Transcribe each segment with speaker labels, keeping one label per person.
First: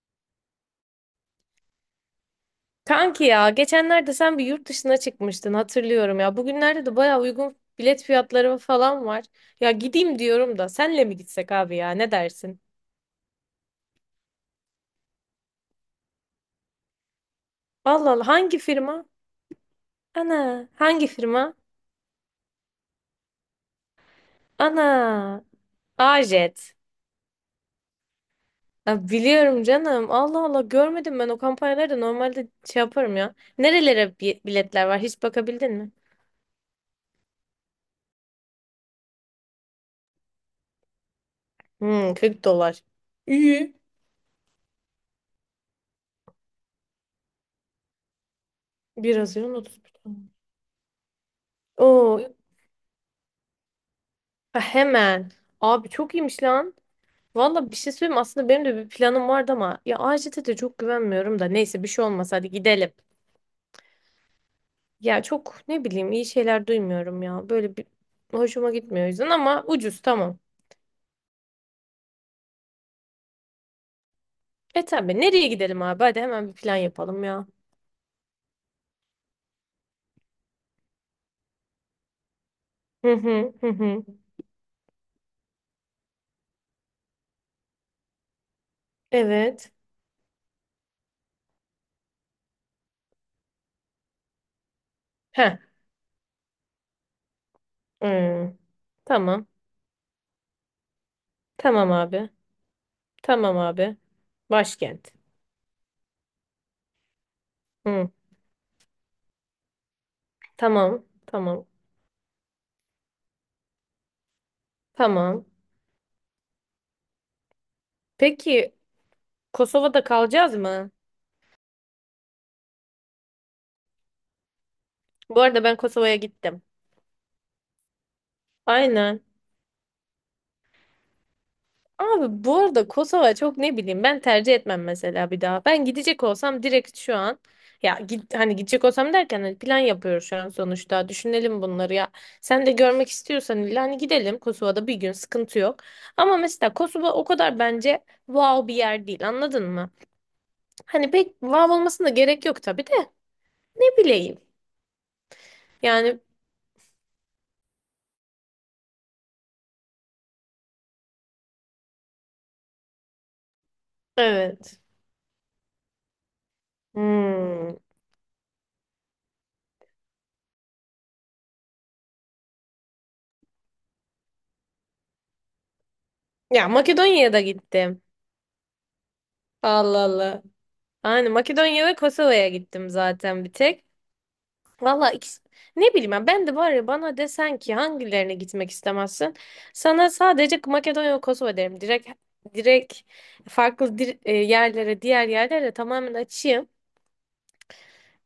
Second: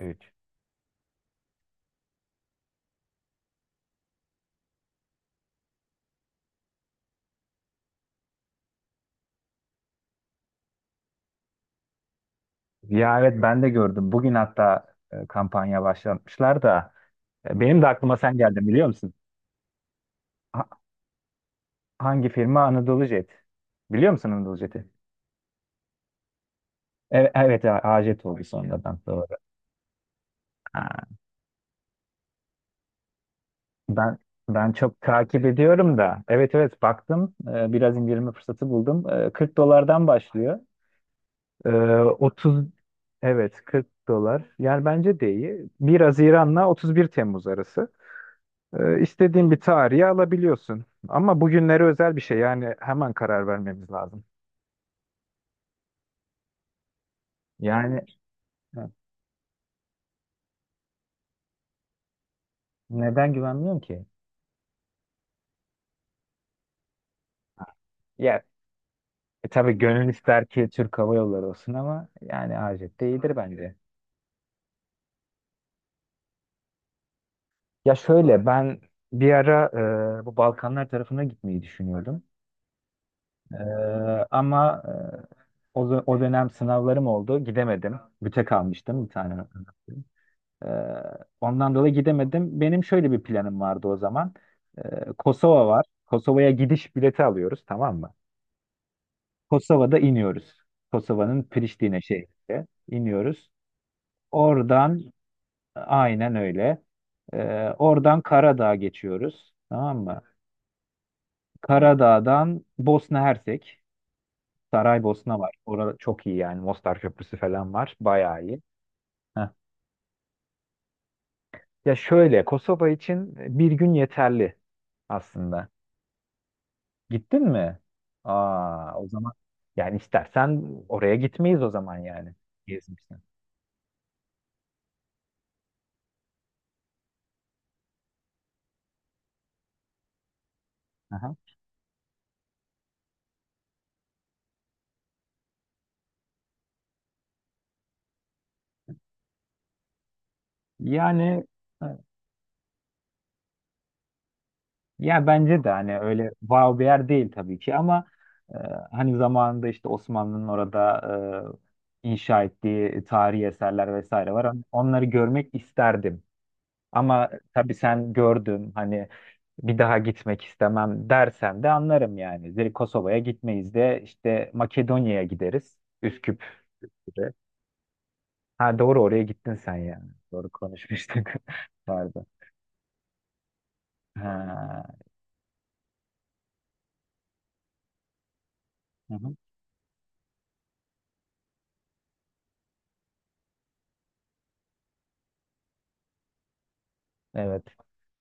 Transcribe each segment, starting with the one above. Speaker 1: 3.
Speaker 2: Kanki ya geçenlerde sen bir yurt dışına çıkmıştın hatırlıyorum ya. Bugünlerde de baya uygun bilet fiyatları falan var. Ya gideyim diyorum da senle mi gitsek abi ya ne dersin?
Speaker 1: Ya, evet, ben de gördüm. Bugün hatta kampanya başlatmışlar da benim de
Speaker 2: Allah
Speaker 1: aklıma
Speaker 2: Allah
Speaker 1: sen
Speaker 2: hangi
Speaker 1: geldin biliyor
Speaker 2: firma?
Speaker 1: musun? Ha-
Speaker 2: Ana hangi firma?
Speaker 1: hangi firma? Anadolu Jet. Biliyor musun Anadolu Jet'i?
Speaker 2: Ana Ajet.
Speaker 1: Evet, evet, AJet oldu sonradan,
Speaker 2: Ya
Speaker 1: doğru.
Speaker 2: biliyorum canım Allah Allah
Speaker 1: Ha,
Speaker 2: görmedim ben o kampanyaları da normalde şey yaparım ya.
Speaker 1: Ben
Speaker 2: Nerelere
Speaker 1: ben
Speaker 2: biletler var
Speaker 1: çok
Speaker 2: hiç
Speaker 1: takip
Speaker 2: bakabildin mi?
Speaker 1: ediyorum da. Evet, evet, baktım. Biraz indirme fırsatı buldum. 40 dolardan başlıyor. E,
Speaker 2: Hmm 40
Speaker 1: 30
Speaker 2: dolar.
Speaker 1: evet
Speaker 2: İyi.
Speaker 1: 40 dolar. Yani bence de iyi. 1 Haziran'la 31 Temmuz arası.
Speaker 2: Biraz
Speaker 1: İstediğin
Speaker 2: Haziran
Speaker 1: bir
Speaker 2: 31
Speaker 1: tarihi
Speaker 2: Temmuz.
Speaker 1: alabiliyorsun. Ama bugünlere özel bir
Speaker 2: Oo
Speaker 1: şey. Yani hemen karar vermemiz lazım.
Speaker 2: ha, hemen. Abi çok iyiymiş lan. Valla bir şey
Speaker 1: Yani
Speaker 2: söyleyeyim mi? Aslında benim de bir
Speaker 1: evet,
Speaker 2: planım vardı ama ya AJT'de de çok güvenmiyorum da neyse bir şey olmaz hadi gidelim.
Speaker 1: neden güvenmiyorum ki?
Speaker 2: Ya çok ne bileyim iyi şeyler duymuyorum ya böyle bir
Speaker 1: Ya,
Speaker 2: hoşuma gitmiyor o yüzden ama
Speaker 1: tabii
Speaker 2: ucuz
Speaker 1: gönül
Speaker 2: tamam.
Speaker 1: ister ki Türk Hava Yolları olsun ama yani Hacet de iyidir bence.
Speaker 2: E tabi nereye gidelim abi hadi hemen bir plan yapalım ya.
Speaker 1: Ya şöyle, ben bir ara bu Balkanlar tarafına gitmeyi düşünüyordum.
Speaker 2: Hı hı
Speaker 1: E,
Speaker 2: hı hı.
Speaker 1: ama o dönem sınavlarım oldu. Gidemedim. Büte kalmıştım bir tane.
Speaker 2: Evet.
Speaker 1: Ee, Ondan dolayı gidemedim. Benim şöyle bir planım vardı o zaman.
Speaker 2: Heh.
Speaker 1: Kosova var. Kosova'ya gidiş bileti alıyoruz, tamam mı?
Speaker 2: Hmm. Tamam.
Speaker 1: Kosova'da iniyoruz. Kosova'nın
Speaker 2: Tamam
Speaker 1: Priştine
Speaker 2: abi.
Speaker 1: şehrinde iniyoruz.
Speaker 2: Tamam abi. Başkent.
Speaker 1: Oradan aynen öyle.
Speaker 2: Hı.
Speaker 1: Oradan Karadağ geçiyoruz. Tamam mı?
Speaker 2: Tamam. Tamam.
Speaker 1: Karadağ'dan Bosna Hersek. Saraybosna
Speaker 2: Tamam.
Speaker 1: var. Orada çok iyi yani. Mostar Köprüsü falan var. Bayağı iyi.
Speaker 2: Peki
Speaker 1: Heh.
Speaker 2: Kosova'da kalacağız mı?
Speaker 1: Ya şöyle, Kosova için bir gün yeterli
Speaker 2: Bu arada
Speaker 1: aslında.
Speaker 2: ben Kosova'ya gittim.
Speaker 1: Gittin mi? Aa, o
Speaker 2: Aynen.
Speaker 1: zaman yani istersen oraya gitmeyiz o zaman yani.
Speaker 2: Abi bu arada
Speaker 1: Gezmişsin.
Speaker 2: Kosova çok ne bileyim ben tercih etmem mesela bir daha. Ben gidecek olsam direkt şu an ya git, hani gidecek olsam derken hani plan yapıyoruz şu an sonuçta.
Speaker 1: Aha.
Speaker 2: Düşünelim bunları ya. Sen de görmek istiyorsan illa hani gidelim Kosova'da bir gün sıkıntı yok. Ama mesela Kosova o kadar bence wow bir yer değil anladın mı? Hani pek
Speaker 1: Yani
Speaker 2: wow
Speaker 1: e,
Speaker 2: olmasına gerek yok tabii de ne bileyim.
Speaker 1: ya bence de hani
Speaker 2: Yani
Speaker 1: öyle wow bir yer değil tabii ki ama e, hani zamanında işte Osmanlı'nın orada inşa ettiği tarihi eserler vesaire var. Hani
Speaker 2: evet.
Speaker 1: onları görmek isterdim. Ama
Speaker 2: Hmm.
Speaker 1: tabii sen gördün, hani bir daha gitmek istemem dersen de anlarım yani. Direkt Kosova'ya gitmeyiz de işte Makedonya'ya gideriz. Üsküp.
Speaker 2: Ya Makedonya'ya da gittim.
Speaker 1: Ha, doğru, oraya gittin sen
Speaker 2: Allah
Speaker 1: ya.
Speaker 2: Allah.
Speaker 1: Doğru konuşmuştuk.
Speaker 2: Aynen Makedonya ve
Speaker 1: Pardon.
Speaker 2: Kosova'ya gittim zaten bir tek.
Speaker 1: Ha.
Speaker 2: Valla ikisi- ne bileyim ben, ben de var ya bana desen ki hangilerine gitmek
Speaker 1: Hı
Speaker 2: istemezsin.
Speaker 1: hı.
Speaker 2: Sana sadece Makedonya ve Kosova derim. Direkt direkt farklı diğer yerlere tamamen açayım.
Speaker 1: Evet.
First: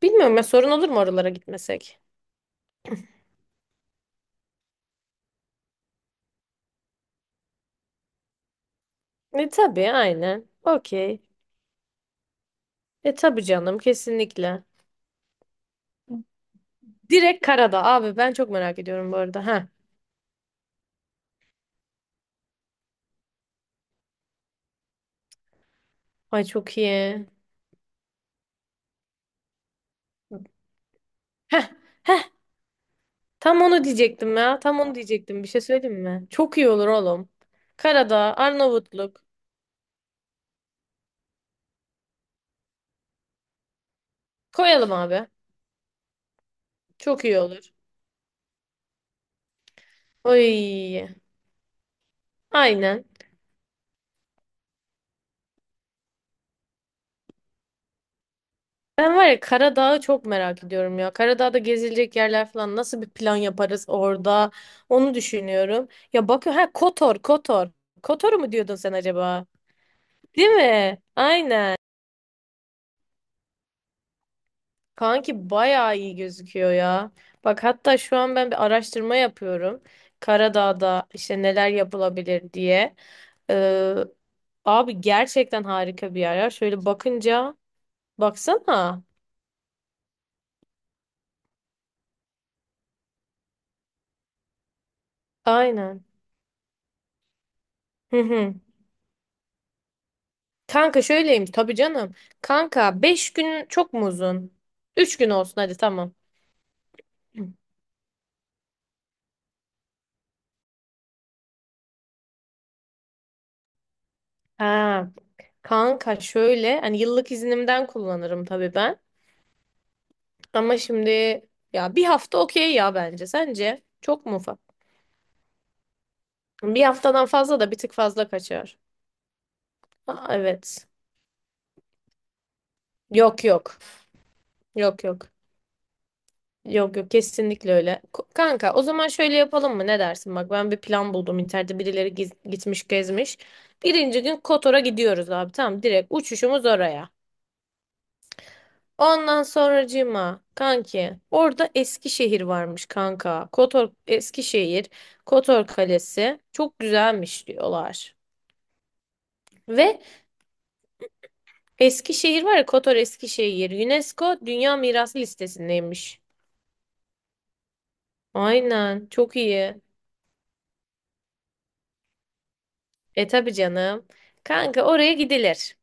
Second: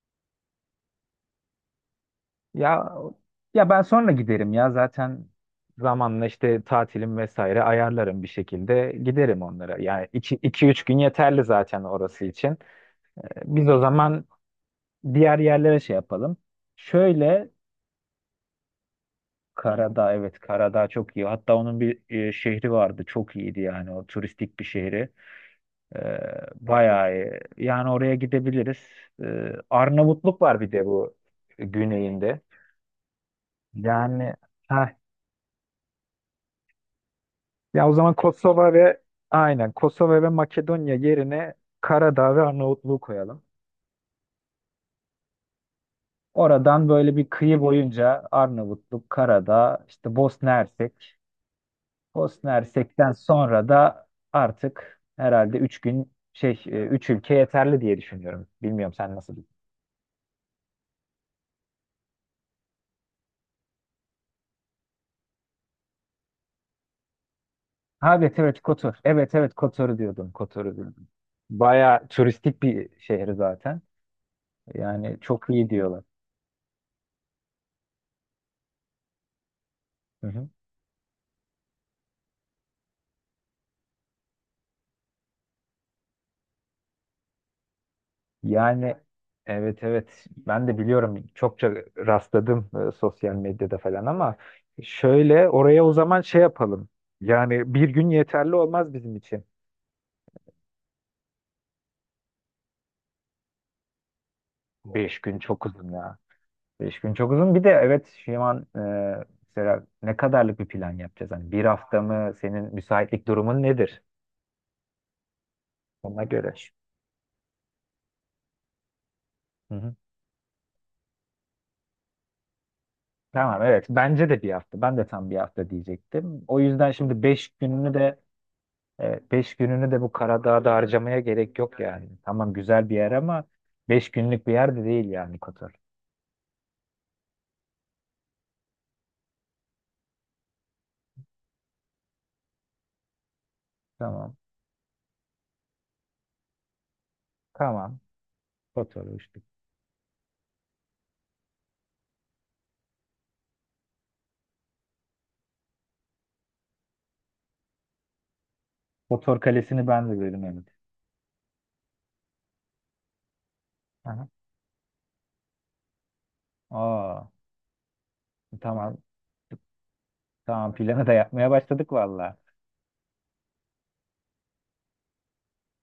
Speaker 2: Bilmiyorum ya sorun olur mu oralara gitmesek?
Speaker 1: Ya ya, ben sonra giderim ya zaten zamanla işte tatilim vesaire ayarlarım bir şekilde giderim
Speaker 2: E
Speaker 1: onlara.
Speaker 2: tabii
Speaker 1: Yani
Speaker 2: aynen.
Speaker 1: iki üç gün
Speaker 2: Okey.
Speaker 1: yeterli zaten orası için.
Speaker 2: E tabii
Speaker 1: Biz
Speaker 2: canım
Speaker 1: o zaman
Speaker 2: kesinlikle.
Speaker 1: diğer yerlere şey yapalım.
Speaker 2: Direkt
Speaker 1: Şöyle,
Speaker 2: karada abi ben çok merak ediyorum bu arada. Ha,
Speaker 1: Karadağ, evet, Karadağ çok iyi. Hatta onun bir şehri vardı çok iyiydi yani, o turistik bir şehri. Ee,
Speaker 2: Ay çok
Speaker 1: Bayağı
Speaker 2: iyi.
Speaker 1: iyi. Yani oraya gidebiliriz. Arnavutluk var bir de bu
Speaker 2: Heh. Heh.
Speaker 1: güneyinde.
Speaker 2: Tam onu
Speaker 1: Yani,
Speaker 2: diyecektim ya. Tam onu
Speaker 1: ha,
Speaker 2: diyecektim. Bir şey söyleyeyim mi? Çok iyi olur oğlum.
Speaker 1: ya o zaman
Speaker 2: Karadağ,
Speaker 1: Kosova ve,
Speaker 2: Arnavutluk.
Speaker 1: aynen, Kosova ve Makedonya yerine Karadağ ve Arnavutluğu koyalım.
Speaker 2: Koyalım abi.
Speaker 1: Oradan böyle
Speaker 2: Çok
Speaker 1: bir
Speaker 2: iyi
Speaker 1: kıyı
Speaker 2: olur.
Speaker 1: boyunca Arnavutluk, Karadağ, işte Bosna
Speaker 2: Oy.
Speaker 1: Hersek. Bosna
Speaker 2: Aynen.
Speaker 1: Hersek'ten sonra da artık herhalde 3 gün şey 3 ülke yeterli diye düşünüyorum. Bilmiyorum sen
Speaker 2: Ben var
Speaker 1: nasıl.
Speaker 2: ya Karadağ'ı çok merak ediyorum ya. Karadağ'da gezilecek yerler falan nasıl bir plan yaparız orada? Onu düşünüyorum. Ya bakıyor ha Kotor, Kotor.
Speaker 1: Ha,
Speaker 2: Kotor
Speaker 1: evet,
Speaker 2: mu
Speaker 1: evet,
Speaker 2: diyordun sen
Speaker 1: Kotor. Evet,
Speaker 2: acaba?
Speaker 1: evet, Kotor'u diyordum.
Speaker 2: Değil
Speaker 1: Kotor'u
Speaker 2: mi?
Speaker 1: diyordum.
Speaker 2: Aynen.
Speaker 1: Baya turistik bir şehir zaten. Yani çok
Speaker 2: Kanki
Speaker 1: iyi
Speaker 2: bayağı
Speaker 1: diyorlar.
Speaker 2: iyi gözüküyor ya. Bak hatta şu an ben bir araştırma yapıyorum.
Speaker 1: Hı hı.
Speaker 2: Karadağ'da işte neler yapılabilir diye. Ee, abi gerçekten harika bir yer ya. Şöyle bakınca
Speaker 1: Yani
Speaker 2: Baksana.
Speaker 1: evet, evet, ben de biliyorum, çokça rastladım sosyal medyada falan ama şöyle, oraya o
Speaker 2: Aynen.
Speaker 1: zaman şey yapalım. Yani bir gün
Speaker 2: Hı hı.
Speaker 1: yeterli olmaz bizim için.
Speaker 2: Kanka şöyleymiş tabii canım. Kanka 5 gün çok mu uzun? 3
Speaker 1: Beş
Speaker 2: gün
Speaker 1: gün
Speaker 2: olsun
Speaker 1: çok
Speaker 2: hadi
Speaker 1: uzun
Speaker 2: tamam.
Speaker 1: ya. 5 gün çok
Speaker 2: Hı.
Speaker 1: uzun. Bir de evet, şu an mesela ne kadarlık bir plan yapacağız? Hani bir hafta mı? Senin müsaitlik durumun nedir?
Speaker 2: Ha, kanka
Speaker 1: Ona göre.
Speaker 2: şöyle hani yıllık iznimden kullanırım tabii ben.
Speaker 1: Hı hı.
Speaker 2: Ama şimdi ya bir hafta okey ya bence.
Speaker 1: Tamam,
Speaker 2: Sence
Speaker 1: evet,
Speaker 2: çok
Speaker 1: bence
Speaker 2: mu
Speaker 1: de bir
Speaker 2: ufak?
Speaker 1: hafta, ben de tam bir hafta diyecektim. O
Speaker 2: Bir
Speaker 1: yüzden şimdi
Speaker 2: haftadan
Speaker 1: beş
Speaker 2: fazla da bir tık
Speaker 1: gününü de
Speaker 2: fazla kaçar.
Speaker 1: e, beş gününü de bu
Speaker 2: Aa,
Speaker 1: Karadağ'da
Speaker 2: evet.
Speaker 1: harcamaya gerek yok yani. Tamam, güzel bir yer ama
Speaker 2: Yok yok.
Speaker 1: 5 günlük bir yer de
Speaker 2: Yok
Speaker 1: değil
Speaker 2: yok.
Speaker 1: yani Kotor.
Speaker 2: Yok yok kesinlikle öyle. Kanka o zaman şöyle yapalım mı? Ne dersin? Bak ben bir plan buldum internette birileri gitmiş gezmiş. Birinci
Speaker 1: Tamam,
Speaker 2: gün Kotor'a gidiyoruz abi tamam direkt uçuşumuz oraya.
Speaker 1: tamam, Kotor işte.
Speaker 2: Ondan sonracığıma kanki orada Eskişehir varmış kanka. Kotor Eskişehir, Kotor Kalesi çok güzelmiş diyorlar.
Speaker 1: Kotor Kalesi'ni
Speaker 2: Ve
Speaker 1: ben de gördüm, evet.
Speaker 2: Eskişehir var ya Kotor Eskişehir
Speaker 1: Aha.
Speaker 2: UNESCO Dünya Mirası listesindeymiş.
Speaker 1: Aa, tamam,
Speaker 2: Aynen çok iyi.
Speaker 1: tamam, planı da yapmaya başladık valla.
Speaker 2: E tabi canım. Kanka oraya gidilir.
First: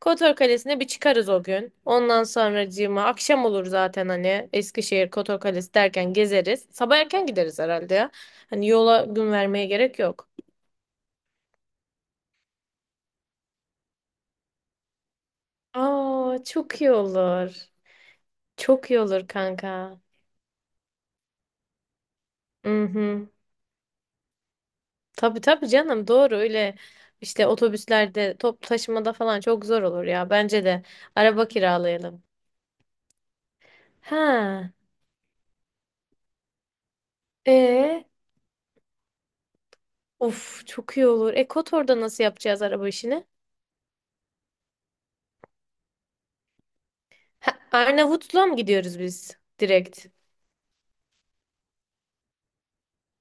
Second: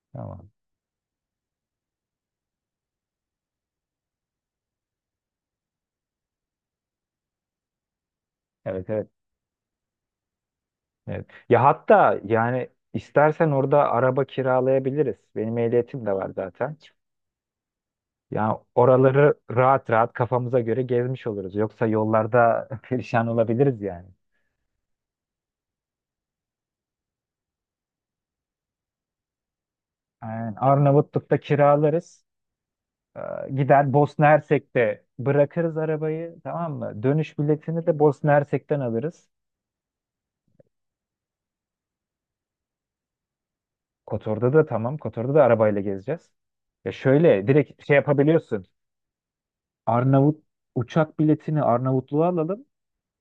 Speaker 2: Kotor
Speaker 1: Tamam,
Speaker 2: Kalesi'ne bir çıkarız o gün. Ondan sonracığıma akşam olur zaten hani Eskişehir Kotor Kalesi derken gezeriz. Sabah erken gideriz herhalde ya. Hani
Speaker 1: evet,
Speaker 2: yola
Speaker 1: evet.
Speaker 2: gün vermeye gerek yok.
Speaker 1: Evet. Ya hatta yani istersen orada araba kiralayabiliriz. Benim ehliyetim de var
Speaker 2: Aa
Speaker 1: zaten.
Speaker 2: çok iyi olur.
Speaker 1: Ya
Speaker 2: Çok iyi olur
Speaker 1: oraları rahat
Speaker 2: kanka.
Speaker 1: rahat kafamıza göre gezmiş oluruz. Yoksa yollarda perişan
Speaker 2: Mhm.
Speaker 1: olabiliriz yani.
Speaker 2: Tabii tabii canım doğru öyle işte otobüslerde top taşımada falan çok zor olur ya.
Speaker 1: Aynen.
Speaker 2: Bence de
Speaker 1: Arnavutluk'ta
Speaker 2: araba kiralayalım.
Speaker 1: kiralarız. Gider Bosna
Speaker 2: Ha.
Speaker 1: Hersek'te bırakırız arabayı, tamam mı? Dönüş biletini de
Speaker 2: E
Speaker 1: Bosna Hersek'ten alırız.
Speaker 2: of çok iyi olur. E Kotor'da nasıl yapacağız araba işini?
Speaker 1: Kotor'da da tamam. Kotor'da da arabayla gezeceğiz. Ya şöyle
Speaker 2: Ha,
Speaker 1: direkt şey
Speaker 2: Arnavutluğa mı
Speaker 1: yapabiliyorsun.
Speaker 2: gidiyoruz biz direkt?
Speaker 1: Arnavut Uçak biletini Arnavutluğa alalım.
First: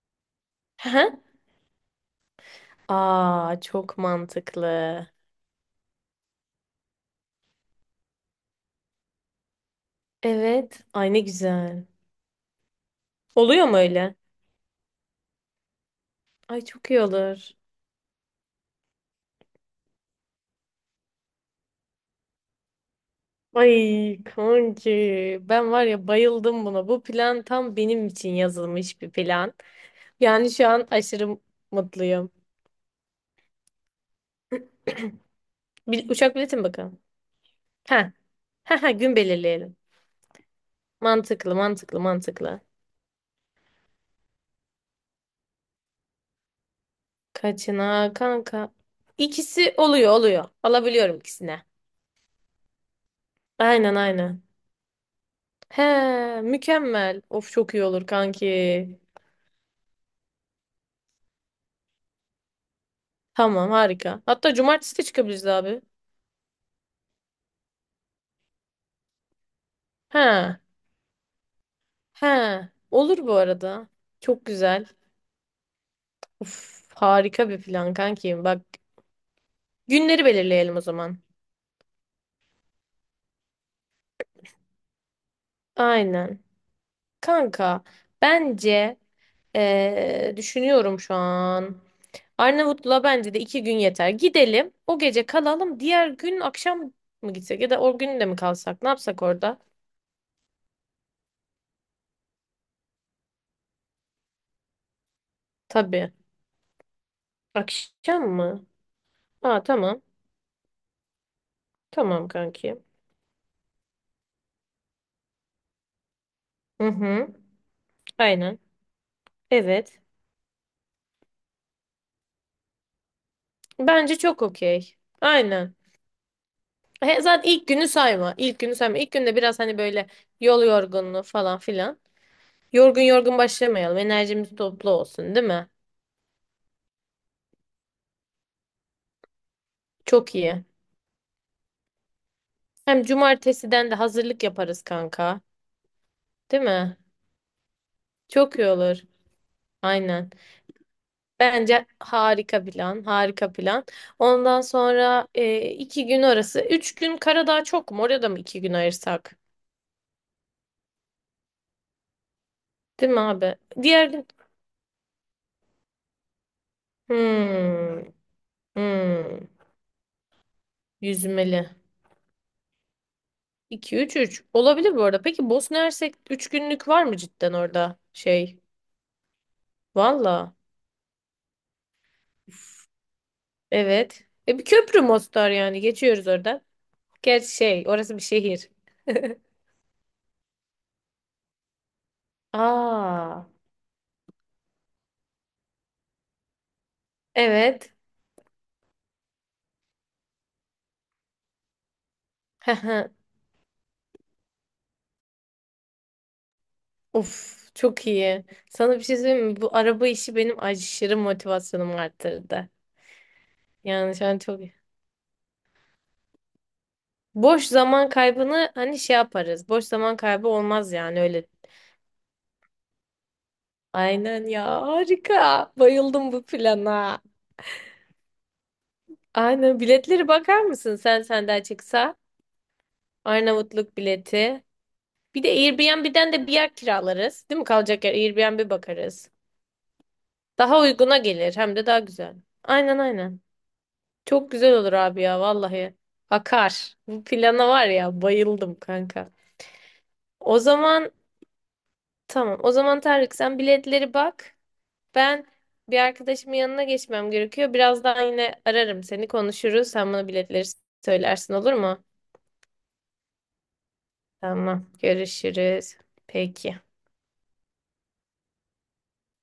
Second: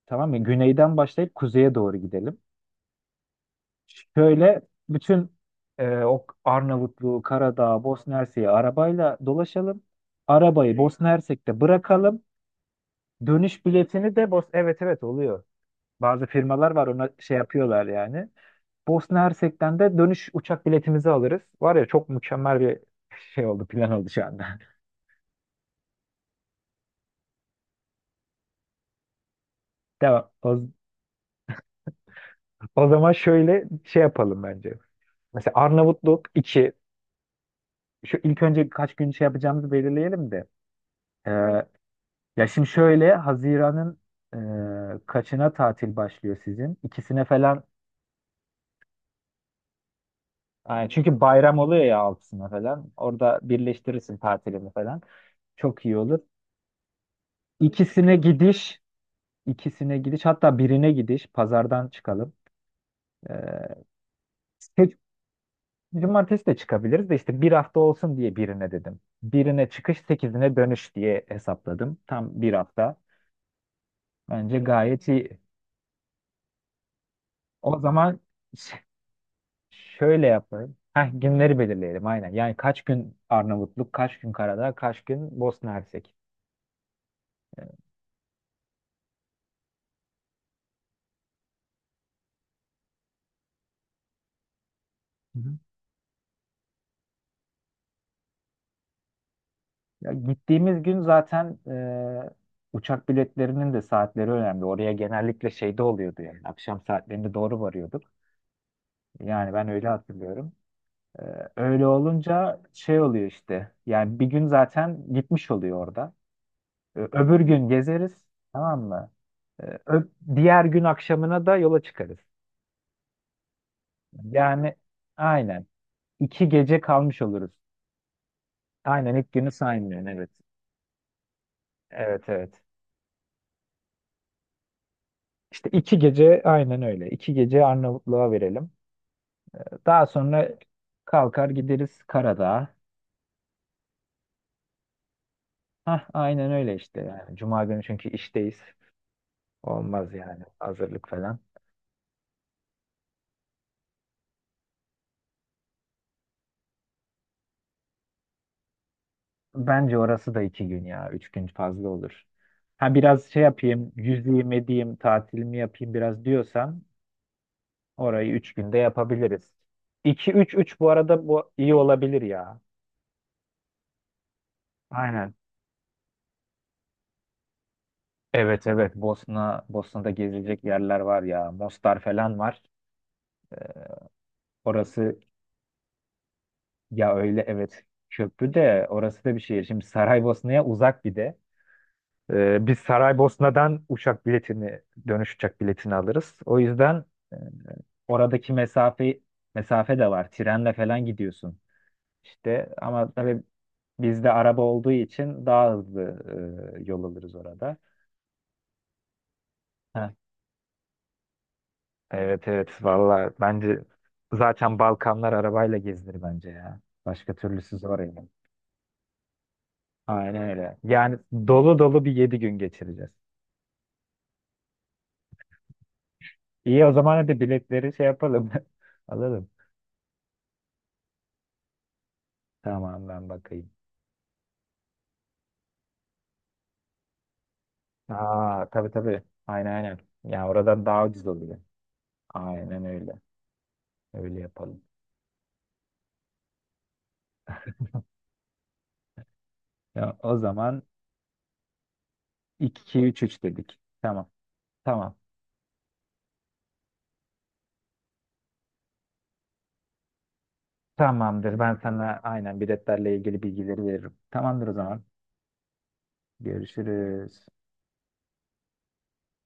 Speaker 1: Tamam mı?
Speaker 2: Hı
Speaker 1: Güneyden
Speaker 2: hı.
Speaker 1: başlayıp kuzeye doğru gidelim.
Speaker 2: Aa çok
Speaker 1: Şöyle
Speaker 2: mantıklı.
Speaker 1: bütün o Arnavutluğu, Karadağ, Bosna Hersek'i arabayla dolaşalım. Arabayı
Speaker 2: Evet.
Speaker 1: Bosna
Speaker 2: Ay ne
Speaker 1: Hersek'te
Speaker 2: güzel.
Speaker 1: bırakalım.
Speaker 2: Oluyor
Speaker 1: Dönüş
Speaker 2: mu öyle?
Speaker 1: biletini de evet, evet, oluyor. Bazı
Speaker 2: Ay
Speaker 1: firmalar var,
Speaker 2: çok iyi
Speaker 1: ona şey
Speaker 2: olur.
Speaker 1: yapıyorlar yani. Bosna Hersek'ten de dönüş uçak biletimizi alırız. Var ya, çok mükemmel bir şey oldu, plan oldu
Speaker 2: Ay
Speaker 1: şu anda.
Speaker 2: kanki ben var ya bayıldım buna. Bu plan tam benim için yazılmış bir plan.
Speaker 1: Devam.
Speaker 2: Yani
Speaker 1: O,
Speaker 2: şu an aşırı mutluyum.
Speaker 1: o zaman şöyle şey yapalım bence. Mesela Arnavutluk
Speaker 2: Uçak bileti mi
Speaker 1: 2.
Speaker 2: bakalım? Ha.
Speaker 1: Şu ilk önce
Speaker 2: Ha ha
Speaker 1: kaç gün
Speaker 2: gün
Speaker 1: şey yapacağımızı
Speaker 2: belirleyelim.
Speaker 1: belirleyelim de.
Speaker 2: Mantıklı mantıklı
Speaker 1: Ya
Speaker 2: mantıklı.
Speaker 1: şimdi şöyle, Haziran'ın kaçına tatil başlıyor sizin? İkisine falan.
Speaker 2: Kaçına kanka? İkisi oluyor oluyor.
Speaker 1: Yani
Speaker 2: Alabiliyorum
Speaker 1: çünkü bayram
Speaker 2: ikisine.
Speaker 1: oluyor ya altısına falan. Orada
Speaker 2: Aynen
Speaker 1: birleştirirsin
Speaker 2: aynen.
Speaker 1: tatilini falan. Çok iyi olur.
Speaker 2: He, mükemmel. Of çok iyi olur
Speaker 1: İkisine gidiş,
Speaker 2: kanki.
Speaker 1: ikisine gidiş, hatta birine gidiş. Pazardan çıkalım. E,
Speaker 2: Tamam harika. Hatta cumartesi
Speaker 1: seç-
Speaker 2: de çıkabiliriz abi.
Speaker 1: Cumartesi de çıkabiliriz de işte bir hafta olsun diye birine dedim. Birine çıkış, sekizine
Speaker 2: He.
Speaker 1: dönüş diye hesapladım. Tam bir
Speaker 2: He.
Speaker 1: hafta.
Speaker 2: Olur bu arada. Çok
Speaker 1: Bence
Speaker 2: güzel.
Speaker 1: gayet iyi.
Speaker 2: Of harika bir
Speaker 1: O
Speaker 2: plan
Speaker 1: zaman
Speaker 2: kanki. Bak günleri
Speaker 1: şöyle
Speaker 2: belirleyelim
Speaker 1: yapalım.
Speaker 2: o
Speaker 1: Heh,
Speaker 2: zaman.
Speaker 1: günleri belirleyelim aynen. Yani kaç gün Arnavutluk, kaç gün Karadağ, kaç gün Bosna Hersek.
Speaker 2: Aynen. Kanka bence düşünüyorum şu an. Arnavutlu'la bence de 2 gün yeter. Gidelim. O gece
Speaker 1: Hı hı.
Speaker 2: kalalım. Diğer gün akşam mı gitsek ya da o gün de mi kalsak? Ne yapsak orada?
Speaker 1: Ya gittiğimiz gün zaten uçak biletlerinin de saatleri önemli. Oraya genellikle şeyde
Speaker 2: Tabii.
Speaker 1: oluyordu yani. Akşam saatlerinde doğru varıyorduk.
Speaker 2: Akşam mı?
Speaker 1: Yani
Speaker 2: Aa
Speaker 1: ben öyle
Speaker 2: tamam.
Speaker 1: hatırlıyorum. E, Öyle
Speaker 2: Tamam
Speaker 1: olunca
Speaker 2: kanki.
Speaker 1: şey oluyor işte. Yani bir gün zaten gitmiş oluyor orada.
Speaker 2: Hı hı.
Speaker 1: Öbür gün gezeriz.
Speaker 2: Aynen.
Speaker 1: Tamam mı? E,
Speaker 2: Evet.
Speaker 1: ö- Diğer gün akşamına da yola çıkarız.
Speaker 2: Bence çok
Speaker 1: Yani
Speaker 2: okey.
Speaker 1: aynen.
Speaker 2: Aynen.
Speaker 1: 2 gece
Speaker 2: He,
Speaker 1: kalmış
Speaker 2: zaten
Speaker 1: oluruz.
Speaker 2: ilk günü sayma. İlk günü sayma. İlk
Speaker 1: Aynen ilk
Speaker 2: günde
Speaker 1: günü
Speaker 2: biraz hani
Speaker 1: saymıyorsun,
Speaker 2: böyle
Speaker 1: evet.
Speaker 2: yol yorgunluğu falan filan.
Speaker 1: Evet, evet.
Speaker 2: Yorgun yorgun başlamayalım. Enerjimiz toplu olsun, değil mi?
Speaker 1: İşte 2 gece aynen öyle. 2 gece Arnavutluğa verelim. Daha
Speaker 2: Çok
Speaker 1: sonra
Speaker 2: iyi.
Speaker 1: kalkar gideriz Karadağ'a.
Speaker 2: Hem cumartesiden de hazırlık yaparız kanka.
Speaker 1: Hah, aynen
Speaker 2: Değil
Speaker 1: öyle
Speaker 2: mi?
Speaker 1: işte yani. Cuma günü çünkü işteyiz.
Speaker 2: Çok iyi olur.
Speaker 1: Olmaz
Speaker 2: Aynen.
Speaker 1: yani hazırlık falan.
Speaker 2: Bence harika plan, harika plan. Ondan sonra iki gün arası. 3 gün Karadağ çok mu? Oraya da mı 2 gün ayırsak?
Speaker 1: Bence orası da 2 gün ya. 3 gün fazla olur. Ha
Speaker 2: Değil mi
Speaker 1: biraz şey
Speaker 2: abi?
Speaker 1: yapayım,
Speaker 2: Diğer gün...
Speaker 1: yüzeyim edeyim, tatilimi yapayım biraz diyorsan
Speaker 2: Hmm,
Speaker 1: orayı 3 günde
Speaker 2: hmm,
Speaker 1: yapabiliriz. İki, üç, üç, bu arada bu
Speaker 2: yüzmeli.
Speaker 1: iyi olabilir ya.
Speaker 2: İki üç, üç. Olabilir bu arada.
Speaker 1: Aynen.
Speaker 2: Peki Bosna Hersek 3 günlük var mı cidden orada? Şey,
Speaker 1: Evet, evet, Bosna'da
Speaker 2: valla.
Speaker 1: gezilecek yerler var ya. Mostar falan var.
Speaker 2: Evet. E bir köprü
Speaker 1: Orası,
Speaker 2: Mostar yani. Geçiyoruz oradan.
Speaker 1: ya öyle,
Speaker 2: Gerçi şey,
Speaker 1: evet,
Speaker 2: orası bir
Speaker 1: köprü
Speaker 2: şehir.
Speaker 1: de, orası da bir şehir. Şimdi Saraybosna'ya uzak bir de. Biz
Speaker 2: Aa,
Speaker 1: Saraybosna'dan uçak biletini dönüş uçak biletini alırız. O yüzden e,
Speaker 2: evet.
Speaker 1: oradaki mesafe de var. Trenle falan gidiyorsun. İşte ama tabii bizde araba olduğu için daha hızlı yol alırız
Speaker 2: Of
Speaker 1: orada.
Speaker 2: çok iyi. Sana bir şey söyleyeyim mi? Bu araba işi benim aşırı motivasyonumu
Speaker 1: Evet,
Speaker 2: arttırdı.
Speaker 1: evet, valla bence
Speaker 2: Yani şu an çok iyi.
Speaker 1: zaten Balkanlar arabayla gezilir bence ya. Başka
Speaker 2: Boş
Speaker 1: türlüsü zor
Speaker 2: zaman
Speaker 1: yani.
Speaker 2: kaybını hani şey yaparız. Boş zaman
Speaker 1: Aynen
Speaker 2: kaybı
Speaker 1: öyle.
Speaker 2: olmaz
Speaker 1: Yani
Speaker 2: yani öyle.
Speaker 1: dolu dolu bir 7 gün geçireceğiz.
Speaker 2: Aynen ya harika. Bayıldım bu
Speaker 1: İyi, o zaman
Speaker 2: plana.
Speaker 1: hadi biletleri şey yapalım. Alalım.
Speaker 2: Aynen biletleri bakar mısın sen senden çıksa?
Speaker 1: Tamam, ben bakayım.
Speaker 2: Arnavutluk bileti. Bir de Airbnb'den de bir yer kiralarız. Değil mi kalacak yer?
Speaker 1: Aa,
Speaker 2: Airbnb
Speaker 1: tabii, tabii.
Speaker 2: bakarız.
Speaker 1: Aynen, aynen. Ya
Speaker 2: Daha
Speaker 1: oradan daha
Speaker 2: uyguna
Speaker 1: ucuz
Speaker 2: gelir
Speaker 1: oluyor.
Speaker 2: hem de daha güzel.
Speaker 1: Aynen
Speaker 2: Aynen
Speaker 1: öyle.
Speaker 2: aynen.
Speaker 1: Öyle
Speaker 2: Çok güzel
Speaker 1: yapalım.
Speaker 2: olur abi ya vallahi. Akar. Bu plana var ya bayıldım kanka.
Speaker 1: Ya, o
Speaker 2: O
Speaker 1: zaman
Speaker 2: zaman tamam. O zaman
Speaker 1: iki üç
Speaker 2: Tarık
Speaker 1: üç
Speaker 2: sen
Speaker 1: dedik.
Speaker 2: biletleri
Speaker 1: Tamam.
Speaker 2: bak.
Speaker 1: Tamam.
Speaker 2: Ben bir arkadaşımın yanına geçmem gerekiyor. Birazdan yine ararım seni konuşuruz. Sen bana biletleri söylersin
Speaker 1: Tamamdır.
Speaker 2: olur
Speaker 1: Ben
Speaker 2: mu?
Speaker 1: sana aynen biletlerle ilgili bilgileri veririm. Tamamdır o
Speaker 2: Tamam.
Speaker 1: zaman.
Speaker 2: Görüşürüz. Peki.
Speaker 1: Görüşürüz.